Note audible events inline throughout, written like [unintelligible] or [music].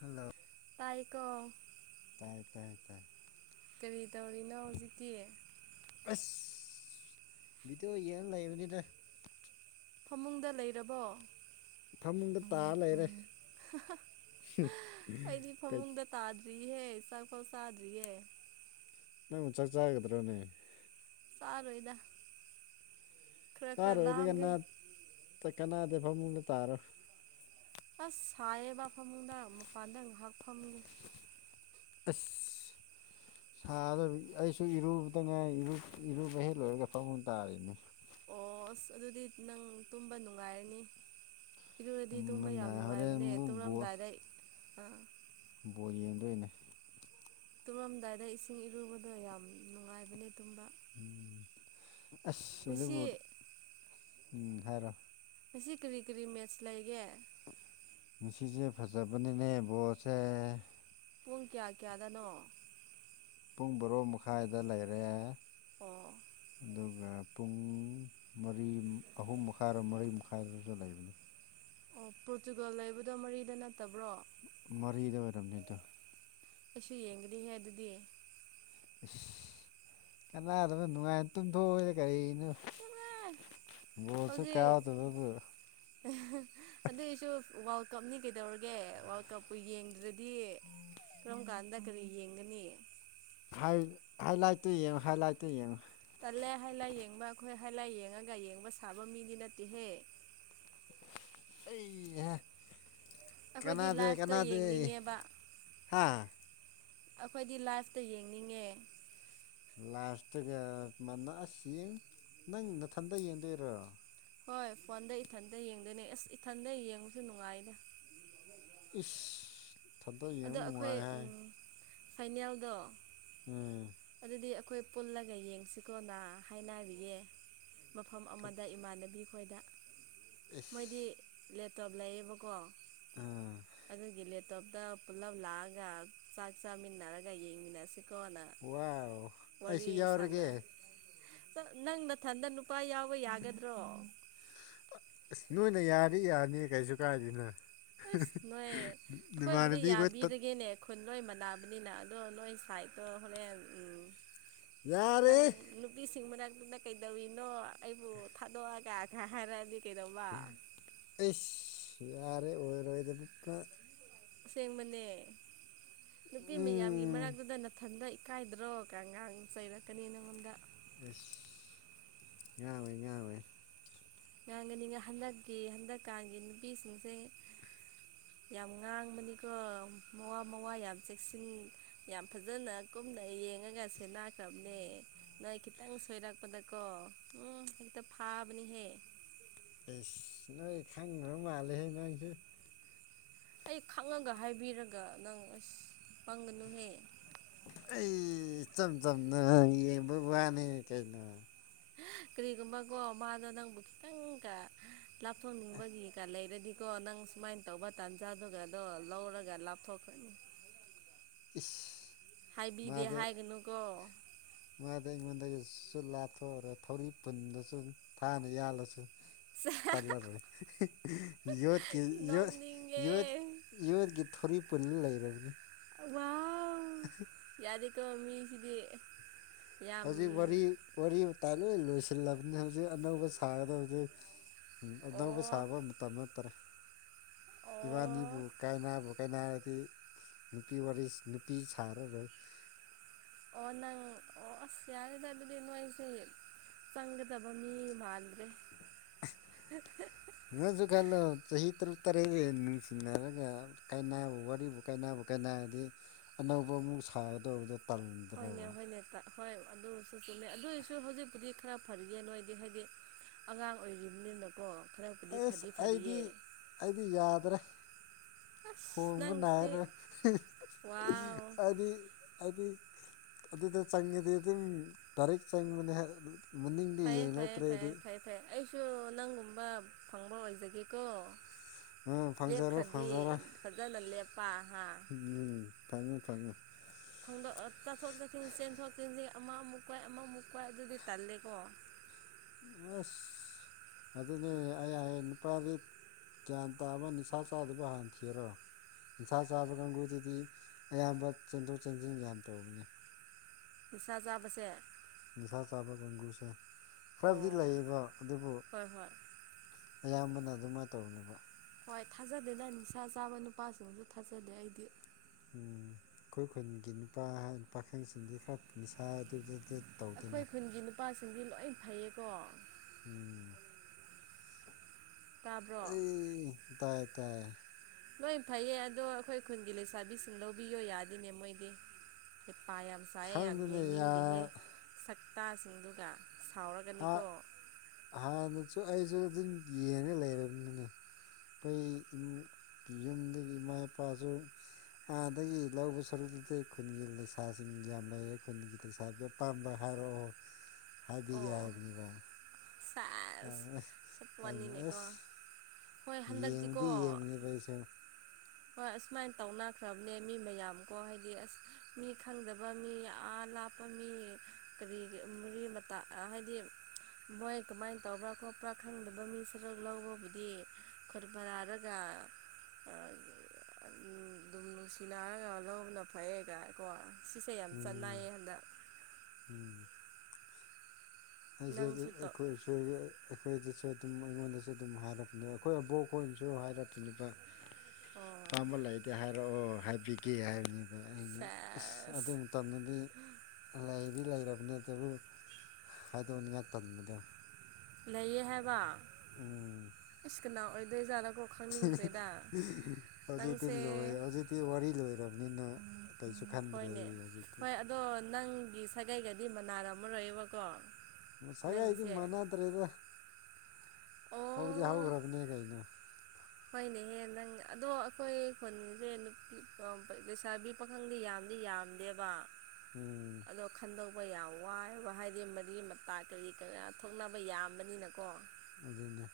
Hello ꯇꯥꯏꯌꯦꯀꯣ ꯇꯥꯏ ꯇꯥꯏ ꯇꯥꯏ ꯀꯔꯤ ꯇꯧꯔꯤꯅꯣ ꯍꯧꯖꯤꯛꯇꯤ ꯕꯤꯗꫭ ꯌ‍ꯦꯡꯉ ꯂꯩꯕꯅꯤꯗ ꯐꯃꯨꯡꯗ ꯂꯩꯔꯕꯣ ꯐꯃꯨꯡꯗ ꯇꯥꯔ ꯂꯩꯔꯦ ꯊꯨꯏꯍ‌ꯦ ꯆꯥꯛꯄꯧ ꯆꯥꯗꫪꯤꯌ‌ꯦ ꯅꯪꯕꯨ ꯆꯥꯛ ꯆꯥꯒꯗꯔꯥꯅꯦ ꯆꯥꯔꯣꯏꯗ ꯈꯔ ꯈꯔ ꯆꯥꯔꯣꯏꯗꯤ ꯂꯥꯝꯒꯦ ꯀꯟꯅ ꯇꯥꯀꯟꯅꯗ‌ꯦ ꯐꯃꯨꯡꯗ ꯇꯥꯔꯣ ꯑꯁ ꯁꯥꯏꯌꯦꯕ ꯐꯃꯨꯡꯗ ꯃꯄꯥꯟꯗ ꯉꯍꯥꯛ ꯐꯝꯒꯦ ꯑꯁ ꯁꯥꯗꯕꯅꯤ ꯑꯩꯁꯨ ꯏꯔꯨꯕꯗ ꯉꯥꯏ ꯏꯔꯨ ꯏꯔꯨꯕ ꯍꯦꯛ ꯂꯣꯏꯕꯒ ꯐꯃꯨꯡ ꯇꯥꯔꯤꯅꯤ ꯑꯣ ꯑꯁ ꯑꯗꯨꯗꯤ ꯅꯪ ꯇꯨꯝꯕ ꯅꯨꯡꯉꯥꯏꯔꯅꯤ ꯏꯔꯨꯔꯗꯤ ꯇꯨꯝꯕ ꯇꯨꯝꯕꯅ ꯌꯥꯝ ꯍꯣꯔꯦꯟ ꯅꯨꯡꯉꯥꯏꯕꯅꯦ ꯑꯃꯨꯛ ꯕꯣꯜ ꯇꯨꯝꯂꯝꯗꯥꯏꯗ ꯑꯥ ꯕꯣꯜ ꯌꯦꯡꯗꯣꯏꯅꯦ ꯇꯨꯝꯂꯝꯗꯥꯏꯗ ꯏꯁꯤꯡ ꯏꯔꯨꯕꯗꯣ ꯌꯥꯝ ꯅꯨꯡꯉꯥꯏꯕꯅꯦ ꯇꯨꯝꯕ ꯎꯝ ꯑꯁ ꯉꯁꯤ ꯑꯗꯨꯕꯨ ꯎꯝ ꯍꯥꯏꯔꯣ ꯉꯁꯤ ꯀꯔꯤ ꯀꯔꯤ ꯃꯦꯁ ꯂꯩꯒꯦ ꯉꯁꯤꯁꯦ ꯐꯖꯕꯅꯤꯅꯦ ꯕꯣꯜꯁꯦ ꯄꯨꯡ ꯀꯌꯥ ꯀꯌꯥꯗꯅꯣ ꯄꯨꯡ ꯕꯔꯣ ꯃꯈꯥꯏꯗ ꯂꯩꯔꯦ ꯑꯣ ꯑꯗꯨꯒ ꯄꯨꯡ ꯃꯔꯤ ꯑꯍꯨꯝ ꯃꯈꯥꯏꯔꯣ ꯃꯔꯤ ꯃꯈꯥꯏꯗꯁꯨ ꯂꯩꯕꯅꯤ ꯑꯣ ꯄꯣꯔꯇꯨꯒꯜ ꯂꯩꯕꯗꯣ ꯃꯔꯤꯗ ꯅꯠꯇꯕ꯭ꯔꯣ ꯃꯔꯤꯗ ꯑꯣꯏꯔꯝꯅꯤꯗ ꯑꯩꯁꯨ ꯌꯦꯡꯒꯅꯤꯍꯦ ꯑꯗꯨꯗꯤ ꯏꯁ ꯀꯟꯅꯥꯗꯕꯗ ꯅꯨꯡꯉꯥꯏꯅ ꯇꯨꯝꯊꯣꯛꯑꯣꯗ ꯀꯔꯤꯅꯣ ꯕꯣꯜꯁꯨ ꯍꯧꯖꯤꯛ ꯀꯥꯎꯗꯕꯕꯨ ꯑꯗꯨꯏ ꯑꫭꯏꯁꯨ ꯋꯥꯔꯜ ꯀꯞꯅꯤ ꯀꯩꯗꯧꯔꯒꯦ ꯋꯥꯔꯜ ꯀꯞꯄꯨ ꯌꯦꯡꯗ꯭ꯔꯗꯤ ꯀꯔꯝ ꯀꯥꯟꯗ ꯈꯔꯤ ꯌꯦꯡꯒꯅꯤ ꯍ ꯍꯏ ꯂꯥꯏꯇ ꯍꯏ ꯂꯥꯏꯇ ꯆꯠꯂꯦ ꯍꯥꯏ ꯂꯥꯏ ꯌꯦꯡꯕ ꯑꯩꯈꯣꯏ ꯍꯥꯏ ꯂꯥꯏ ꯌꯦꯡꯉꯒ ꯌꯦꯡꯕ ꯁꯥꯕ ꯃꯤꯗꯤ ꯅꯠꯇꯦꯍꯦ [inaudible] ꯑꯩ ꯑꯩꯈꯣꯏꯗꯤ ꯀꯅꯥꯗꯤ ꯂꯥꯏꯐꯇ ꯀꯅꯥꯗ ꯌꯦꯡꯅꯤꯡꯉꯦꯕ ꯍꯥ ꯑꯩꯈꯣꯏꯗꯤ ꯂꯥꯏꯐꯇ ꯌꯦꯡꯅꯤꯡꯉꯦ ꯂꯥꯁꯇꯒ ꯃꯅꯥꯛꯑꯁꯤ ꯌꯦꯡ ꯅꯪ ꯅꯊꯟꯗ ꯌꯦꯡꯗꯣꯏꯔꯣ ꯍꯣꯏ ꯐꯣꯟꯗ ꯏꯊꯟꯇ ꯌꯦꯡꯗꯣꯏꯅꯦ ꯑꯁ ꯏꯊꯟꯗ ꯌꯦꯡꯕꯁꯨ ꯅꯨꯡꯉꯥꯏꯗ ꯏꯁ ꯊꯗ ꯌꯅꯅꯨꯡꯉ ꯐꯥꯏꯅꯦꯜꯗ ꯎꯝ ꯑꯩꯈꯣꯏ ꯄꯨꯜꯂꯒ ꯌꯦꯡꯁꯤꯀꯣꯅ ꯍꯥꯏꯅꯔꯤꯌꯦ ꯃꯐꯝ ꯑꯃꯗ ꯏꯃꯥꯟꯅꯕꯤ ꯑꯩꯈꯣꯏꯗ ꯏꯁ ꯃꯣꯏꯗꯤ ꯂꯦꯞꯇꯣꯞ ꯂꯩꯌꯦꯕꯀꯣ ꯑꯥ ꯑꯗꯨꯒꯤꯂꯦꯇꯣꯞꯗ ꯄꯨꯜꯂꯞ ꯂꯥꯛꯑꯒ ꯆꯥꯛ ꯆꯥꯃꯤꯟꯅꯔꯒ ꯌꯦꯡꯃꯤꯟꯅꯁꯤ ꯋꯥ ꯑꯩꯁꯨ ꯁꯥꯟꯅ ꯌꯥꯎꯔꯒꯦ ꯅꯪ ꯃꯊꯟꯇ ꯅꯨꯄꯥ ꯌꯥꯎꯕ ꯌꯥꯒꯗ꯭ꯔꯣ ꯪ ꯌꯥꯅꯤ ꯌꯥꯅꯤꯌꯦ ꯀꯩꯁꯨ ꯀꯥꯏꯗꯅꯣ ꯑꯁ ꯅꯣꯏ ꯑꯩꯈꯣꯏꯕꯨꯗꯤ ꯇꯠ ꯌꯥꯕꯤꯔꯒꯦꯅꯦ ꯈꯨꯟ ꯂꯣꯏ ꯃꯅꯥꯕꯅꯤꯅ ꯑꯗꯣ ꯅꯣꯏ ꯁꯥꯏꯠꯇꯣ ꯍꯣꯔꯦꯟ ꯌꯥꯔꯦ ꯅꯪ ꯅꯨꯕꯤꯁꯤꯡ ꯃꯅꯨꯡꯗ ꯑꯗꯨꯅ ꯀꯩꯗꯧꯋꯤꯅꯣ ꯑꯩꯕꯨ ꯊꯥꯗꯣꯛꯑꯒ ꯈ ꯍꯥꯏꯔꯗꯤ ꯑꯁ ꯌꯥꯔꯦ ꯑꯣꯏꯔꯣꯏꯗ ꯄꯄ ꯑꯁꯦꯡꯕꯅꯦ ꯅꯨꯄꯤ ꯃꯌꯥꯝꯒꯤ ꯎꯝ ꯃꯔꯛꯇꯨꯗ ꯅꯥꯊꯟꯗ ꯀꯥꯏꯗ꯭ꯔꯣ ꯀꯒꯥꯡ ꯆꯩꯔꯛꯀꯅꯤ ꯅꯪꯉꯣꯟꯗ ꯑꯦꯁ ꯉꯥꯡꯦ ꯉꯥꯡꯦ ꯉꯥꯡꯒꯅꯤꯅ ꯍꯟꯗꯛꯀꯤ ꯍꯟꯗꯛꯀꯥꯟꯒꯤ ꯅꯨꯄꯤꯁꯤꯡꯁꯦ ꯌꯥꯝ ꯉꯥꯡꯕꯅꯤꯀꯣ ꯃꯋꯥ ꯃꯋꯥ ꯌꯥꯝ ꯆꯦꯛꯁꯤꯟ ꯌꯥꯝ ꯐꯖꯅ ꯁꯝꯅ ꯌꯦꯡꯉꯒꯁꯦ ꯂꯥꯛꯈ꯭ꯔꯕꯅꯦ ꯅꯣꯏ ꯈꯤꯇꯪ ꯁꯣꯏꯔꯛꯄꯗꯀꯣ ꯎꯝ ꯐꯥꯕꯅꯤ ꯍꯦ ꯑꯩꯁ ꯅꯣꯏ ꯈꯪꯈ꯭ꯔ ꯃꯥꯜꯂꯦꯍ ꯅꯪꯁꯨ ꯑꯩ ꯈꯪꯉꯒ ꯍꯥꯏꯕꯤꯔꯒ ꯅꯪ ꯑꯁ ꯄꯪꯒꯅꯨꯍꯦ ꯑꯩ ꯆ ꯆꯝ ꯅ ꯕꯕꯥꯅꯤ ꯀꯩꯅꯅ ꯍꯥ ꯀꯔꯤꯒꯨꯝꯕꯀꯣ ꯃꯥꯗꯣ ꯅꯪꯕꯨ ꯈꯤꯇꯪꯒ ꯂꯥꯞꯊꯣꯛꯅꯤꯡꯕꯒꯤꯒ ꯂꯩꯔꯗꯤꯀꯣ ꯅꯪ ꯁꯨꯃꯥꯏꯅ ꯇꯧꯕ ꯇꯥꯟꯖꯥꯗꯨꯒꯗꯣ ꯂꯧꯔꯒ ꯂꯥꯞꯊꯣꯛꯀꯅꯤ ꯃꯥꯗ ꯍꯥꯏꯒꯅꯨꯀꯣ ꯃꯥꯗ ꯃꯗꯥ ꯁꯨ ꯂꯥꯊꯣꯛꯑꯔ ꯊꯧꯔꯤ ꯄꯨꯟꯗꯁꯨ ꯊꯥꯅ ꯌꯥꯜꯂꯁꯨ ꯁ ꯇꯜꯂꯔ ꯌꯣ ꯀ ꯌꯣ ꯅꯣꯛꯅꯤꯡꯉꯦ ꯌꯣꯏ ꯀ ꯊꯣꯔꯤ ꯄꯨꯜꯂ ꯂꯩꯔꯕꯅꯦ ꯋꯥ [inaudible] ꯑꯗꯒꯤꯀ ꯃꯤꯒꯤꯗꯤ ꯍꯧꯖꯤꯛ ꯋꯥꯔꯤ ꯋꯥꯇꯥꯏ ꯂꯣꯏ ꯂꯣꯏꯁꯤꯜꯂꯕꯅꯤ ꯍꯧꯖꯤꯛ ꯑꯅꯧꯕ ꯁꯥꯒꯗ ꯍꯧꯖꯤꯛ ꯎꯝ ꯑꯗꯨꯅꯧꯕ ꯑꯣ ꯁꯥꯕ ꯃꯇꯝ ꯅꯠꯇ꯭ꯔꯦ꯫ ꯑꯣ ꯏꯕꯥꯅꯤꯕꯨ ꯀꯥꯏꯅꯥꯕꯨ ꯀꯥꯏꯅꯥꯔꯗꯤ ꯅꯨꯄꯤ ꯋꯥꯔꯤ ꯁ ꯅꯨꯄꯤ ꯁꯥꯔꯔꫭꯏ꯫ ꯑꯣ ꯅꯪ ꯑꯣ ꯑꯁ ꯌꯥꯔꯦꯗ ꯑꯗꯨꯗꯤ ꯅꯣꯏꯁꯤ ꯆꯪꯒꯗꯕ ꯃꯤ ꯃꯥꯟꯗ꯭ꯔꯦ꯫ [unintelligible] ꯇꯔꯦꯠ ꯍ ꯅꯨꯡꯁꯤꯅꯔꯒ ꯀꯥꯏꯅꯕ ꯋꯥꯔꯤꯕꯨ ꯀꯥꯏꯕꯨ ꯀꯥꯏꯅꯔꯗꯤ ꯑꯅꯧꯕ ꯑꯃꯨꯛ ꯁꯥꯒꯗꯧꯕꯗꯨ ꯍꯣꯏꯅꯦ ꯍꯣꯏꯅꯦ ꯇ ꯍꯣꯏ ꯑꯗꯨꯁꯨ ꯆꯨꯝꯃꯦ ꯑꯗꯨꯏꯁꯨ ꯍꯧꯖꯤꯛꯄꯨꯗꯤ ꯈꯔ ꯐꯔꯤꯌꯦ ꯅꯣꯏꯗꯤ ꯍꯥꯏꯗꯤ ꯑꯉꯥꯡ ꯑꯣꯏꯔꯤꯕꯅꯤꯅꯀꯣ ꯈꯔꯕꯨꯗꯤ ꯑꯦꯁ ꯐꯗꯤ ꯑꯩꯗꯤ ꯐꯔꯤꯌꯦ ꯑꯩꯗꯤ ꯌꯥꯗꯔꯦ ꯑꯁ ꯍꯣꯡꯕ ꯅꯪꯁꯤꯗꯤ ꯅꯥꯏꯔꯣ ꯋꯥꯎ ꯍꯥꯏꯗꯤ ꯍꯥꯏꯗꯤ ꯑꯗꯨꯗ ꯆꯪꯉꯗꯤ ꯑꯗꯨꯝ ꯗꯥꯔꯦꯛ ꯆꯪꯕꯅꯦ ꯃꯅꯤꯡꯗꯤ ꯐꯩꯌꯦ ꯐꯩꯌꯦ ꯌꯦꯡꯂꯛꯇ꯭ꯔꯦꯗꯤ ꯐꯩꯌꯦ ꯐꯩ ꯐꯩ ꯑꯩꯁꯨ ꯅꯪꯒꯨꯝꯕ ꯐꯪꯕ ꯑꯣꯏꯖꯒꯦꯀꯣ ꯑꯥ ꯐꯪꯖꯔꯣ ꯂꯦꯞꯈ꯭ꯔꯗꯤ ꯐꯪꯖꯔꯣ ꯐꯖꯅ ꯂꯦꯞ ꯎꯝ ꯐꯪꯉꯨ ꯐꯪꯉꯨ ꯆꯊꯣꯛ ꯆꯁꯤꯟ ꯆꯦꯟꯊꯣꯛ ꯆꯦꯟꯁꯤꯟ ꯑꯃ ꯑꯃꯨꯛ ꯄꯥꯐ ꯑꯃꯃꯨꯛ ꯄꯥꯏ ꯑꯗꯨꯗꯤ ꯇꯜꯂꯦꯀꯣ ꯑꯁ ꯑꯗꯨꯅꯤ ꯑꯩ ꯍꯌꯦꯡ ꯅꯨꯄꯥꯗꯤ ꯒ꯭ꯌꯥꯟ ꯇꯥꯕ ꯅꯤꯁꯥ ꯆꯥꯗꯕ ꯍꯥꯟꯅ ꯊꯤꯔꯣ ꯅꯤꯁꯥ ꯆꯥꯕ ꯀꯥꯡꯕꯨꯗꯨꯗꯤ ꯑꯌꯥꯝꯕ ꯆꯦꯟꯊꯣꯛ ꯆꯟꯁꯤꯟ ꯌꯥꯝ ꯇꯧꯕꯅꯦ ꯅꯤꯁꯥ ꯆꯥꯕꯁꯦ ꯅꯤꯁꯥ ꯆꯥꯕ ꯀꯥꯡꯒꯨꯁꯦ ꯈꯔꯕꯨꯗꯤ ꯑꯣ ꯂꯩꯌꯦꯕ ꯑꯗꯨꯕꯨ ꯍꯣꯏ ꯍꯣꯏ ꯑꯌꯥꯝꯕꯅ ꯑꯗꯨꯃꯥꯏꯅ ꯇꯧꯕꯅꯦꯕ ꯍꯣꯏ ꯊꯥꯖꯗꯦꯅ ꯅꯤꯁꯥ ꯆꯥꯕ ꯅꯨꯄꯥꯁꯤꯡꯁꯨ ꯊꯥꯖꯗꯦ ꯑꯩꯗꯤ ꯑꯩꯈꯣꯏ ꯈꯨꯟꯒꯤ ꯅꯨꯄꯥ ꯄꯥꯈꯪꯁꯤꯡꯗꯤ ꯈꯔ ꯅꯤꯁꯥ ꯑꯗꯨꯗ ꯇꯧꯗꯦꯅ ꯑꯩꯈꯣꯏ ꯈꯨꯟꯒꯤ ꯅꯨꯄꯥꯁꯤꯡꯗꯤ ꯂꯣꯏ ꯐꯩꯌꯦꯀꯣ ꯇꯥꯕ꯭ꯔꯣ ꯑꯩ ꯇꯥꯏ ꯇꯥꯏ ꯂꯣꯏ ꯐꯩꯌꯦ ꯑꯗꯣ ꯑꯩꯈꯣꯏ ꯈꯨꯟꯒꯤ ꯂꯩꯁꯥꯕꯤꯁꯤꯡ ꯂꯧꯕꯤꯌꯣ ꯌꯥꯗꯦꯅꯦ ꯃꯣꯏꯗꯤ ꯄꯥ ꯌꯥꯝ ꯁꯥꯏꯌꯦ ꯌꯥꯝ ꯈꯪꯗꯦꯅꯦ ꯌꯥ ꯌꯦꯡꯅꯤꯡꯗꯦꯍꯦ ꯁꯛꯇꯥꯁꯤꯡꯗꯨꯒ ꯍꯥꯟ ꯁꯥꯎꯔꯒꯅꯤꯀꯣ ꯍꯥꯟꯅꯁꯨ ꯑꯩꯁꯨ ꯑꯗꯨꯝ ꯌꯦꯡꯉ ꯂꯩꯔꯝꯅꯤꯅꯦ ꯑꯩꯈꯣꯏ ꯌꯨꯝꯗꯒꯤ ꯏꯃꯥ ꯏꯄꯥꯁꯨ ꯑꯥꯗꯒꯤ ꯂꯧꯕ ꯁꯔꯨꯛꯇꯨꯗꯤ ꯈꯨꯟꯒꯤ ꯂꯩꯁꯥꯁꯤꯡ ꯌꯥꯝ ꯂꯩꯌꯦ ꯈꯨꯟꯒꯤ ꯂꯩꯁꯥꯗꯨ ꯑꯄꯥꯝꯕ ꯍꯥꯏ [unintelligible] ꯕꯤꯌꯥꯅꯤꯕ ꯁꯦꯁ ꯃꯅꯤꯅꯦꯀꯣ ꯑꯁ ꯍꯣꯏ ꯍꯟꯗꯛꯇꯤꯀꯣ ꯌꯦꯡꯕꯗꯤ ꯌꯦꯡꯕꯅꯦꯕ ꯑꯩꯁꯨ ꯍꯣꯏ ꯑꯁꯨꯃꯥꯏꯅ ꯇꯧꯅꯈ꯭ꯔꯕꯅꯦ ꯃꯤ ꯃꯌꯥꯝꯀꯣ ꯍꯥꯏꯗꯤ ꯑꯁ ꯃꯤ ꯈꯪꯗꯕ ꯃꯤ ꯌꯥꯝ ꯂꯥꯞ ꯃꯤ ꯀꯔꯤ ꯃꯔꯤ ꯃꯇꯥ ꯍꯥꯏꯗꯤ ꯃꯣꯏ ꯀꯃꯥꯏꯅ ꯇꯧꯕ꯭ꯔꯥ ꯈꯣꯠꯄ꯭ꯔꯥ ꯈꯪꯗꯕ ꯃꯤꯁꯤꯔ ꯂꯧꯕꯕꯨꯗꯤ ꯈꯨꯟ ꯃꯥꯟꯅꯔꯒ ꯑꯗꯨꯝ ꯅꯨꯡꯁꯤꯅꯔꯒ ꯂꯧꯕꯅ ꯐꯩꯌꯦ ꯀꯣ ꯁꯤꯁꯦ ꯌꯥꯝ ꯎꯝ ꯆꯠꯅꯩꯌꯦ ꯍꯟꯗꯛ ꯅꯪꯁꯨ ꯇꯧ [unintelligible] ꯁ ꯑꯗꯨꯝ ꯑꯩꯉꯣꯟꯗꯁꯨ ꯑꯗꯨꯝ ꯍꯥꯏꯔꯛꯄꯅꯦꯕ ꯑꯩꯈꯣꯏ ꯑꯕꯣꯛꯈꯣꯏꯅꯁꯨ ꯍꯥꯏꯔꯛꯈꯤꯕ ꯑꯣ ꯑꯄꯥꯝꯕ ꯂꯩꯔꯗꯤ ꯍꯥꯏꯔꯛꯑꯣ ꯍꯥꯏꯕꯤꯒꯦ ꯍꯥꯏꯕꯅꯤ ꯑꯗ ꯑꯩꯅ ꯑꯁ ꯁꯦꯁ ꯑꯗꯨ ꯃꯇꯝꯗꯗꯤ ꯂꯩ ꯗꯤ ꯂꯩꯔꯕꯅꯦ ꯑꯗꯨꯕꯨ ꯍꯥꯏꯗꯣꯛꯅꯤꯡꯉꯥꯏ ꯇꯟꯕꯗꯣ ꯂꯩꯌꯦ ꯍꯥꯏꯕ ꯎꯝ ꯏꯁ ꯀꯅꯥ ꯑꯣꯏꯗꯣꯏꯖꯥꯠꯅꯣ ꯀꯅꯥꯅꯣ ꯈꯪꯅꯤꯡꯈ꯭ꯔꯦꯗ ꯍꯧꯖꯤꯛꯇꯤ ꯅꯪꯁꯦ ꯂꯣꯏ ꯍꯧꯖꯤꯛꯇꯤ ꯋꯥꯔꯤ ꯂꯣꯏꯔꯕꯅꯤꯅ ꯎꯝ ꯀꯩꯁꯨ ꯈꯟꯗ꯭ꯔꯦ ꯍꯣꯏꯅꯦ ꯑꯩ ꯍꯧꯖꯤꯛꯇꯤ ꯍꯣꯏ ꯑꯗꯣ ꯅꯪꯒꯤ ꯁꯥꯒꯩꯒꯗꯤ ꯃꯅꯥꯔꯝꯃꯔꯣꯏꯕꯀꯣ ꯁꯒꯩꯗꯤ ꯅꯪꯒꯤꯁꯦ ꯃꯅꯥꯗ꯭ꯔꯦꯗ ꯑꯣ ꯍꯧꯗꯤ ꯍꯧꯒ꯭ꯔꯕꯅꯦ ꯒꯩꯅꯣ꯫ ꯍꯣꯏꯅꯦꯍꯦ ꯅꯪ ꯑꯗꯣ ꯑꯩꯈꯣꯏ ꯈꯨꯟꯁꯦ ꯅꯨꯞꯄꯤ ꯂꯩꯁꯥꯕꯤ ꯄꯥꯈꯪꯗꯤ ꯌꯥꯝ ꯗꯤꯌꯥꯝꯗꯦꯕ ꯎꯝ ꯑꯗꯣ ꯈꯟꯗꯣꯛ ꯕ ꯌꯥꯝ ꯋꯥꯏꯑꯦꯕ ꯍꯥꯏꯗꯤ ꯃꯔꯤ ꯃꯇꯥ ꯀꯔꯤ ꯀꯌꯥꯥ ꯊꯣꯛꯅꯕ ꯌꯥꯝꯕꯅꯤꯅꯀꯣ꯫ ꯑꯗꯨꯅꯦ꯫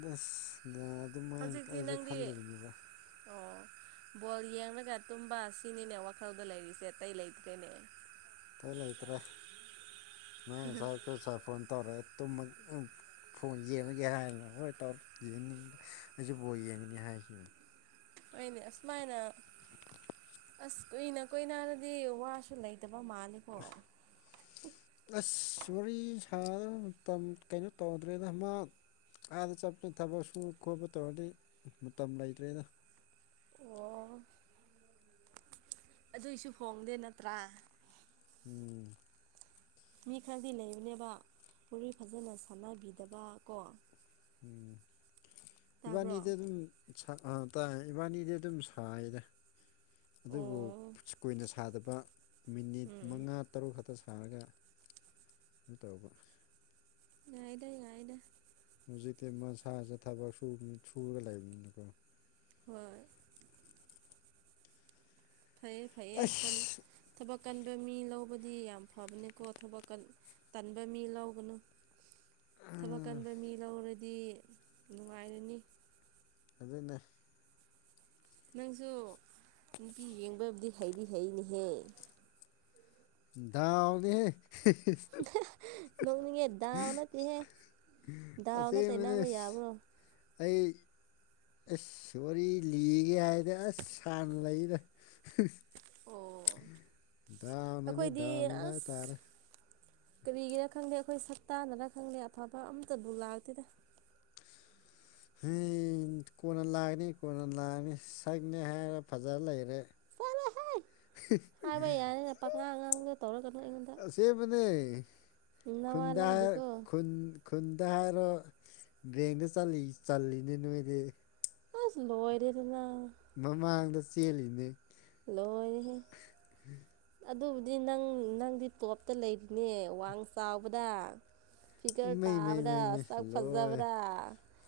ꯗꯁ ꯅꯥ ꯑꯗꯨꯃꯥꯏꯅ ꯍꯧꯖꯤꯛꯇꯤ ꯑꯩꯖꯨ ꯅꯪꯗꯤ ꯈꯜꯂꯤꯕꯅꯦꯕ꯫ ꯑꯣ ꯕꯣꯜ ꯌꯦꯡꯂꯒ ꯇꯨꯝꯕ ꯁꯤꯅꯤꯅꯦ ꯋꯥꯈꯜꯗ ꯂꯩꯔꯤꯁꯦ ꯑꯇꯩ ꯂꯩꯇ꯭ꯔꯦꯅꯦ꯫ ꯏꯇꯩ ꯂꯩꯇ꯭ꯔꯦ ꯅꯣꯏ ꯉꯁꯥꯏ ꯑꯩꯈꯣꯏ ꯁꯥꯏ ꯐꯣꯟ ꯇꯧꯔꯛꯑꯦ꯫ ꯇꯨꯝꯃ ꯐꯣꯟ ꯌꯦꯡꯑꯒꯦ ꯍꯥꯏꯔꯅ ꯍꯣꯏ ꯇꯧꯔꫭ ꯌꯦꯡꯅꯤꯡꯗ ꯑꯩꯁꯨ ꯕꯣꯜ ꯌꯦꯡꯒꯅꯤ ꯍꯥꯏ꯫ [inaudible] ꯍꫭꯏꯅꯦ ꯑꯁꯨꯃꯥꯏꯅ ꯑꯁ ꯀꯨꯏꯅ ꯀꫭꯏꯅꯔꯗꯤ ꯋꯥꯁꯨ ꯂꯩꯇꯕ ꯃꯥꯂꯦꯀꯣ꯫ ꯑꯁ ꯋꯥꯔꯤ ꯁꯥꯗꯅ‌ ꯃꯇꯝ ꯀꯩꯅꯣ ꯇꯧꯗ꯭ꯔꯦꯗ ꯃꯥ ꯑꯥꯗ ꯆꯠꯄ ꯊꯕꯛ ꯁꯨ ꯈꯣꯠꯄ ꯇꯧꯔꯗꯤ ꯃꯇꯝ ꯂꯩꯇ꯭ꯔꯦꯗ꯫ ꯑꯣ ꯑꯗꯨꯏꯁꯨ ꯐꯣꯡꯗꯦ ꯅꯠꯇ꯭ꯔꯥ꯫ ꯎꯝ꯫ ꯃꯤ ꯈꯔꯗꯤ ꯂꯩꯕꯅꯦꯕ ꯋꯥꯔꯤ ꯐꯖꯅ ꯁꯥꯟꯅꯕꯤꯗꯕꯥ ꯀꯣ꯫ ꯎꯝ ꯇꯥꯕ꯭ꯔꯣ ꯏꯕꯥꯅꯤꯗꯤ ꯑꯗꯨꯝ ꯁꯥ ꯑ ꯇꯥꯏ ꯏꯕꯥꯅꯤꯗꯤ ꯑꯗꯨꯝ ꯁꯥꯏꯗ꯫ ꯑꯣ ꯑꯗꯨꯕꯨ ꯎꯝ ꯀꯨꯏꯅ ꯁꯥꯗꯕ ꯃꯤꯅꯤꯠ ꯎꯝ ꯃꯉꯥ ꯇꯔꯨꯛ ꯈꯛꯇ ꯁꯥ ꯁꯥꯔꯒ ꯀꯩꯅꯣ ꯇꯧꯕ ꯌꯥꯥꯏꯗ-ꯌꯥꯏꯗ꯫ ꯍꯧꯖꯤꯛꯇꯤ ꯃꯁꯥꯥꯁꯦ ꯊꯕꯛ ꯁꯨꯕ ꯁꯨꯔꯒ ꯂꯩꯕꯅꯤꯅꯀꯣ꯫ ꯍꯣꯏ꯫ ꯐꯩꯌꯦ-ꯐꯩꯌꯦ ꯍꯨꯟ ꯑꯁ ꯊꯕꯛ ꯀꯟꯕ ꯃꯤ ꯂꯧꯕꯗꯤ ꯌꯥꯝ ꯐꯕꯅꯤꯀꯣ ꯊꯕꯛ ꯀꯟ ꯇꯟꯕ ꯃꯤ ꯂꯧꯒꯅꯨ꯫ ꯊꯕꯛ ꯎꯝ, ꯀꯟꯕ ꯃꯤ ꯂꯧꯔꯗꯤ ꯅꯨꯡꯉꯥꯏꯔꯅꯤ꯫ ꯑꯗꯨꯅꯦ꯫ ꯅꯪꯁꯨ ꯅꯨꯄꯤ ꯌꯦꯡꯕꯕꯨꯗꯤ ꯍꯩꯗꯤ ꯍꯩꯅꯦꯍꯦ꯫ ꯗꯥꯎꯅꯤꯍꯦ꯫ ꯅꯣꯛꯅꯤꯉꯦ ꯗꯥꯎ ꯅꯠꯇꯦꯍꯦ꯫ ꯗꯥꯎꯗ ꯑꯁꯦꯡꯕꯅꯦ ꯇꯩꯅꯥꯕ ꯌꯥꯕ꯭ꯔꯣ꯫ ꯑꯩ ꯑꯦꯁ ꯋꯥꯔꯤ ꯂꯤꯒꯦ ꯍꯥꯏꯗꯤ ꯑꯁ ꯁꯥꯟꯅ ꯂꯩꯗ꯫ ꯗꯥꯎꯅꯅꯤ ꯑꯩꯈꯣꯏꯗꯤ ꯗꯥꯟꯅ ꯍꯥꯏ ꯑꯁ ꯇꯥꯔꯦ꯫ ꯀꯔꯤꯒꯤꯔ ꯈꯪꯗꯦ ꯑꯩꯈꯣꯏ ꯁꯛꯇꯥꯅꯔ ꯈꯪꯗꯦ ꯑꯐꯕ ꯑꯝꯃꯇꯕꯨ ꯂꯥꯛꯇꯦꯗ꯫ ꯏꯟ ꯀꯣꯟꯅ ꯂꯥꯛꯑꯅꯤ ꯀꯣꯟꯅ ꯂꯥꯛꯑꯅꯤ ꯁꯛꯅꯤ ꯍꯥꯏꯔ ꯐꯖꯔ ꯂꯩꯔꯦ꯫ ꯆꯔꯦ ꯍꯥꯏ ꯍꯥꯏꯕ ꯌꯥꯅꯤꯦ ꯄꯉꯥꯡ ꯉꯥꯡꯕꯗꯣ ꯇꯧꯔꯒ ꯑꯁꯦꯝꯕꯅꯦ ꯅꯋꯥ ꯈꯨꯨꯟꯗꯟ ꯂꯧꯗꯦꯀꯣ ꯈꯨꯨꯟ ꯈꯨꯟꯗ ꯒꯔꯦꯡꯗ ꯆꯜꯂꯤ ꯆꯜꯂꯤꯅꯦ ꯅꯣꯏꯗꯤ ꯑꯁ ꯂꯣꯏꯔꯦꯗꯅꯥ ꯃꯃꯥꯡꯗ ꯆꯦꯜꯂꯤꯅꯦ ꯂꯣꯏꯔꯦꯍꯦ ꯑꯗꯨꯕꯨꯗꯤ ꯅꯪ ꯅꯪꯗꯤ ꯇꯣꯞꯇ ꯂꯩꯄꯅꯦ ꯋꯥꯡ ꯆꯥꯎꯕꯗ ꯐꯤꯒꯔ ꯏꯃꯩ ꯃꯩ ꯇꯥꯕꯗ ꯃꯩ ꯃꯩ ꯁꯛ ꯂꯣꯏ ꯐꯖꯕꯗ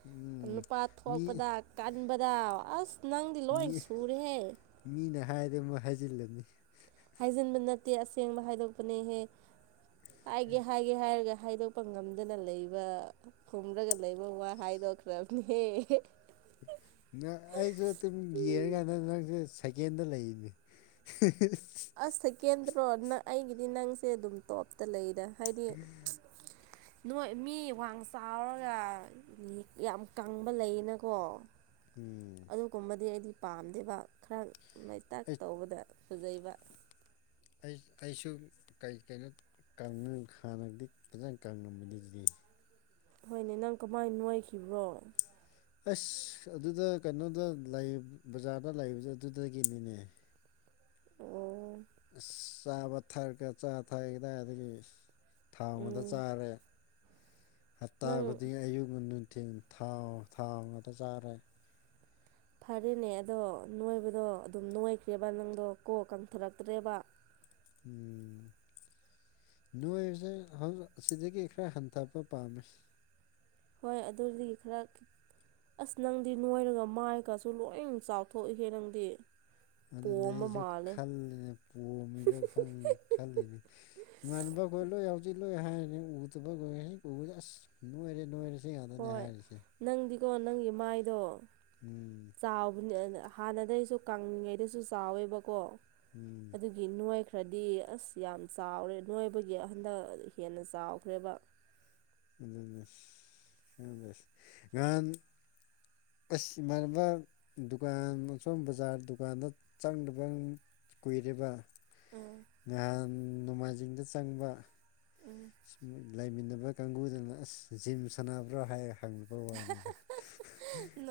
ꯎꯝ ꯅꯨꯄꯥ ꯃꯤ ꯊꯣꯛꯄꯗ ꯀ ꯍꯟꯕꯗꯥꯎ ꯑꯁ ꯅꯪꯗꯤ ꯂꯣꯏ ꯁꯨꯔꯦꯍꯦ ꯍꯥꯏꯗꯤ ꯑꯃꯨꯛ ꯍꯥꯏꯖꯤꯜꯂꯅꯤ ꯍꯥꯏꯖꯤꯟꯕ ꯅꯠꯇꯦ ꯑꯁꯦꯡꯕ ꯍꯥꯏꯗꯣꯛꯄꯅꯦꯍꯦ ꯍꯥꯏꯒꯦ ꯍꯥꯏꯒꯦ ꯍꯥꯏꯔꯒ ꯍꯥꯏꯗꯣꯛꯄ ꯉꯝꯗꯅ ꯂꯩꯕ ꯈꯨꯝꯔꯒ ꯂꯩꯕ ꯋꯥ ꯍꯥꯏꯗꯣꯛꯈ꯭ꯔꯕꯅꯦ [inaudible] ꯅꯪ ꯑꯩꯁꯨ ꯑꯗꯨꯝ ꯌꯦꯡꯉꯀꯥꯟꯗ ꯅꯪꯁꯨ ꯁꯀꯦꯟꯗ ꯂꯩꯅꯦ꯫ ꯑꯁ ꯁꯦꯀꯦꯟꯗ꯭ꯔꯣ ꯅꯪ ꯑꯩꯒꯤꯗꯤ ꯅꯪꯁꯦ ꯑꯗꯨꯝ ꯇꯣꯞꯇ ꯂꯩꯗ꯫ ꯍꯥꯏꯗꯤ ꯅꯣꯏ ꯃꯤ ꯋꯥꯡ ꯆꯥꯎꯔꯒ ꯌꯥꯝ ꯀꯪꯕ ꯂꯩꯌꯦꯅꯀꯣ꯫ ꯎꯝ ꯑꯗꯨꯒꯨꯝꯕꯗꯤ ꯑꯩꯗꯤ ꯄꯥꯝꯗꯦꯕ ꯈꯔ ꯅꫭꯏꯇꯥꯛ ꯑꯩ ꯇꯧꯕꯗ ꯐꯖꯩꯕ ꯑꯩ ꯑꯩꯁꯨ ꯀꯔꯤ ꯀꯩꯅꯣ ꯀꯪꯕꯅ ꯍꯥꯟꯅꯗꯤ ꯐꯖꯅ ꯀꯪꯉꯝꯕꯅꯤ ꯑꯗꯨꯏ ꯍꯣꯏꯅꯦ ꯅꯪ ꯀꯃꯥꯏꯅ ꯅꯣꯏꯈꯤꯕ꯭ꯔꯣ꯫ ꯑꯁ ꯑꯗꯨꯗ ꯀꯩꯅꯣꯗ ꯕꯖꯥꯔꯗ ꯂꯩꯕꯗ ꯑꯗꯨꯗꯒꯤꯅꯤꯅꯦ ꯑꯣ ꯑ ꯆꯥꯕ ꯊꯔꯒ ꯆꯥ ꯊꯛꯒꯗꯥ ꯑꯗꯒꯤ ꯊꯥꯎ ꯑꯃꯗ ꯎꯝ ꯆꯥꯔꯦ ꯍꯞꯇꯥ ꯅꯪ ꯈꯨꯗꯤꯡ ꯑꯌꯨꯛ ꯉ ꯅꯨꯡꯊꯤꯟꯜꯥꯎ ꯊꯥꯎ ꯉꯥꯛꯇ ꯆꯥꯔꯦ ꯐꯔꯦꯅꯦ ꯑꯗꯣ ꯅꯣꯏꯕꯗꯣ ꯑꯗꯨꯝ ꯅꯣꯏꯈ꯭ꯔꯦꯕ ꯅꯪꯗꯣ ꯀꯣ ꯀꯪꯊꯔꯛꯇ꯭ꯔꯦꯕ ꯎꯝ ꯅꯣꯏꯕꯁꯦ ꯑꯁꯤꯗꯒꯤ ꯈꯔ ꯍꯟꯊꯄ ꯄꯥꯝꯃꯤ ꯍꯣꯏ ꯑꯗꯨꯗꯒꯤ ꯈꯔ ꯑꯁ ꯅꯪꯗꯤ ꯅꯣꯏꯔꯒ ꯃꯥꯏꯒꯁꯨ ꯂꯣꯏ ꯆꯥꯎꯊꯣꯛꯏꯍꯦ ꯅꯪꯗꯤ ꯑꯗꯨꯅꯦ ꯄꯣꯝꯕ ꯑꯩꯁꯨ ꯃꯥꯜꯂꯦ ꯈꯜꯂꯤꯅꯦ ꯄꯣꯝꯃꯤꯗ ꯈꯜꯂꯤꯅꯦ ꯏꯃ ꯀꯣꯏꯣ ꯌꯥꯎꯖꯤ ꯂꯣꯏ ꯍꯥꯏꯔꯤꯅꯤ ꯎꯗꯕ ꯀꯣꯏꯔ ꯎꯁꯦ ꯑꯁ ꯅꯣꯏꯔꯦ ꯅꯣꯏꯔꯦꯁꯤꯉꯗꯅꯦ ꯍꯥꯏꯔꯤꯁꯦ ꯀꯣ ꯅꯪꯒꯤ ꯃꯥꯏꯗꯣ ꯎꯝ ꯆꯥꯎꯕꯅꯦ ꯑꯅ ꯍꯥꯟꯅꯗꯩꯁꯨ ꯀꯪꯉꯂꯤꯉꯩꯗꯁꯨ ꯆꯥꯎꯋꯦꯕꯀꯣ ꯎꯝ ꯑꯗꯨꯒꯤ ꯅꯨꯡꯉꯥꯏꯈ꯭ꯔꯥ ꯈꯔꯗꯤ ꯑꯁ ꯌꯥꯝ ꯆꯥꯎꯔꯦ ꯅꯣꯏꯕꯒꯤ ꯑꯍꯟꯗꯛ ꯍꯦꯟꯅ ꯆꯥꯎꯈ꯭ꯔꯦꯕ [unintelligible] [unintelligible] ꯉꯍꯥꯟ ꯑꯩꯁ ꯏꯃꯥꯟꯅꯕ ꯗꯨꯀꯥꯟ ꯑꯣꯝ ꯕꯖꯥꯔ ꯗꯨꯀꯥꯟꯗ ꯆꯪꯗꯕ ꯀꯨꯏꯔꯤꯕ ꯎꯝ ꯅꯍꯥꯟ ꯅꯣꯡꯃꯥꯏꯖꯤꯡꯗ ꯆꯪꯕ ꯎꯝ ꯂꯩꯃꯤꯟꯅꯕ ꯀꯥꯡꯕꯨꯗꯅ ꯑꯁ ꯖꯤꯝ ꯁꯥꯟꯅꯕ꯭ꯔꯣ ꯍꯥꯏꯔ ꯈꯪꯕ ꯋꯥꯅꯤꯗ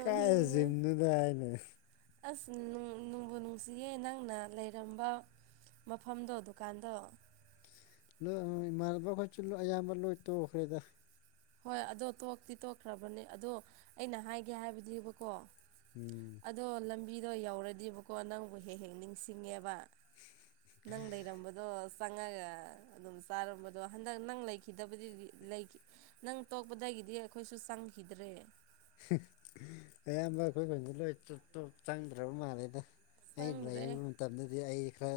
ꯀꯥꯏ ꯖꯤꯝꯗꯨꯗ ꯍꯥꯏꯅꯦ ꯑꯁ ꯅꯪꯕꯨ ꯅꯨꯡꯁꯤꯌꯦ ꯅꯪꯅ ꯂꯩꯔꯝꯕ ꯃꯐꯝꯗꯣ ꯗꯨꯀꯥꯟꯗꯣ ꯂꯣꯏ ꯏꯃꯥꯟꯅꯕ ꯈꯣꯏꯁꯨꯨ ꯑꯌꯥꯝꯕ ꯂꯣꯏ ꯇꯣꯛꯈ꯭ꯔꯦꯗ ꯍꯣꯏ ꯑꯗꯣ ꯇꯣꯛꯇꯤ ꯇꯣꯛꯈ꯭ꯔꯕꯅꯦ ꯑꯗꯣ ꯑꯩꯅ ꯍꯥꯏꯒꯦ ꯍꯥꯏꯕꯗꯤꯕꯀꯣ ꯎꯝ ꯑꯗꯣ ꯂꯝꯕꯤꯗꯣ ꯌꯧꯔꯗꯤꯕꯀꯣ ꯅꯪꯕꯨ ꯍꯦꯛ ꯍꯦꯛ ꯅꯤꯡꯁꯤꯡꯉꯦꯕ ꯅꯪ ꯂꯩꯔꯝꯕꯗꯣ ꯆꯪꯉꯒ ꯑꯗꯨꯝ ꯆꯥꯔꯝꯕꯗꯣ ꯍꯟꯗꯛ ꯅꯪ ꯂꯩꯈꯤꯗꯕꯗꯤ ꯂꯩ ꯅꯪ ꯇꯣꯛꯄꯗꯒꯤꯗꯤ ꯑꯩꯈꯣꯏꯁꯨ ꯆꯪꯈꯤꯗ꯭ꯔꯦ ꯑꯌꯥꯝꯕ ꯑꯩꯈꯣꯏ ꯈꯗꯤꯦ ꯂꯣꯏꯣ ꯇꯣꯞ ꯆꯪꯗ꯭ꯔꯕ ꯃꯥꯜꯂꯦꯗ ꯑꯩꯅ ꯂꯩꯕ ꯆꯪꯗ꯭ꯔꯦ ꯃꯇꯝꯗꯗꯤ ꯑꯩ ꯈꯔ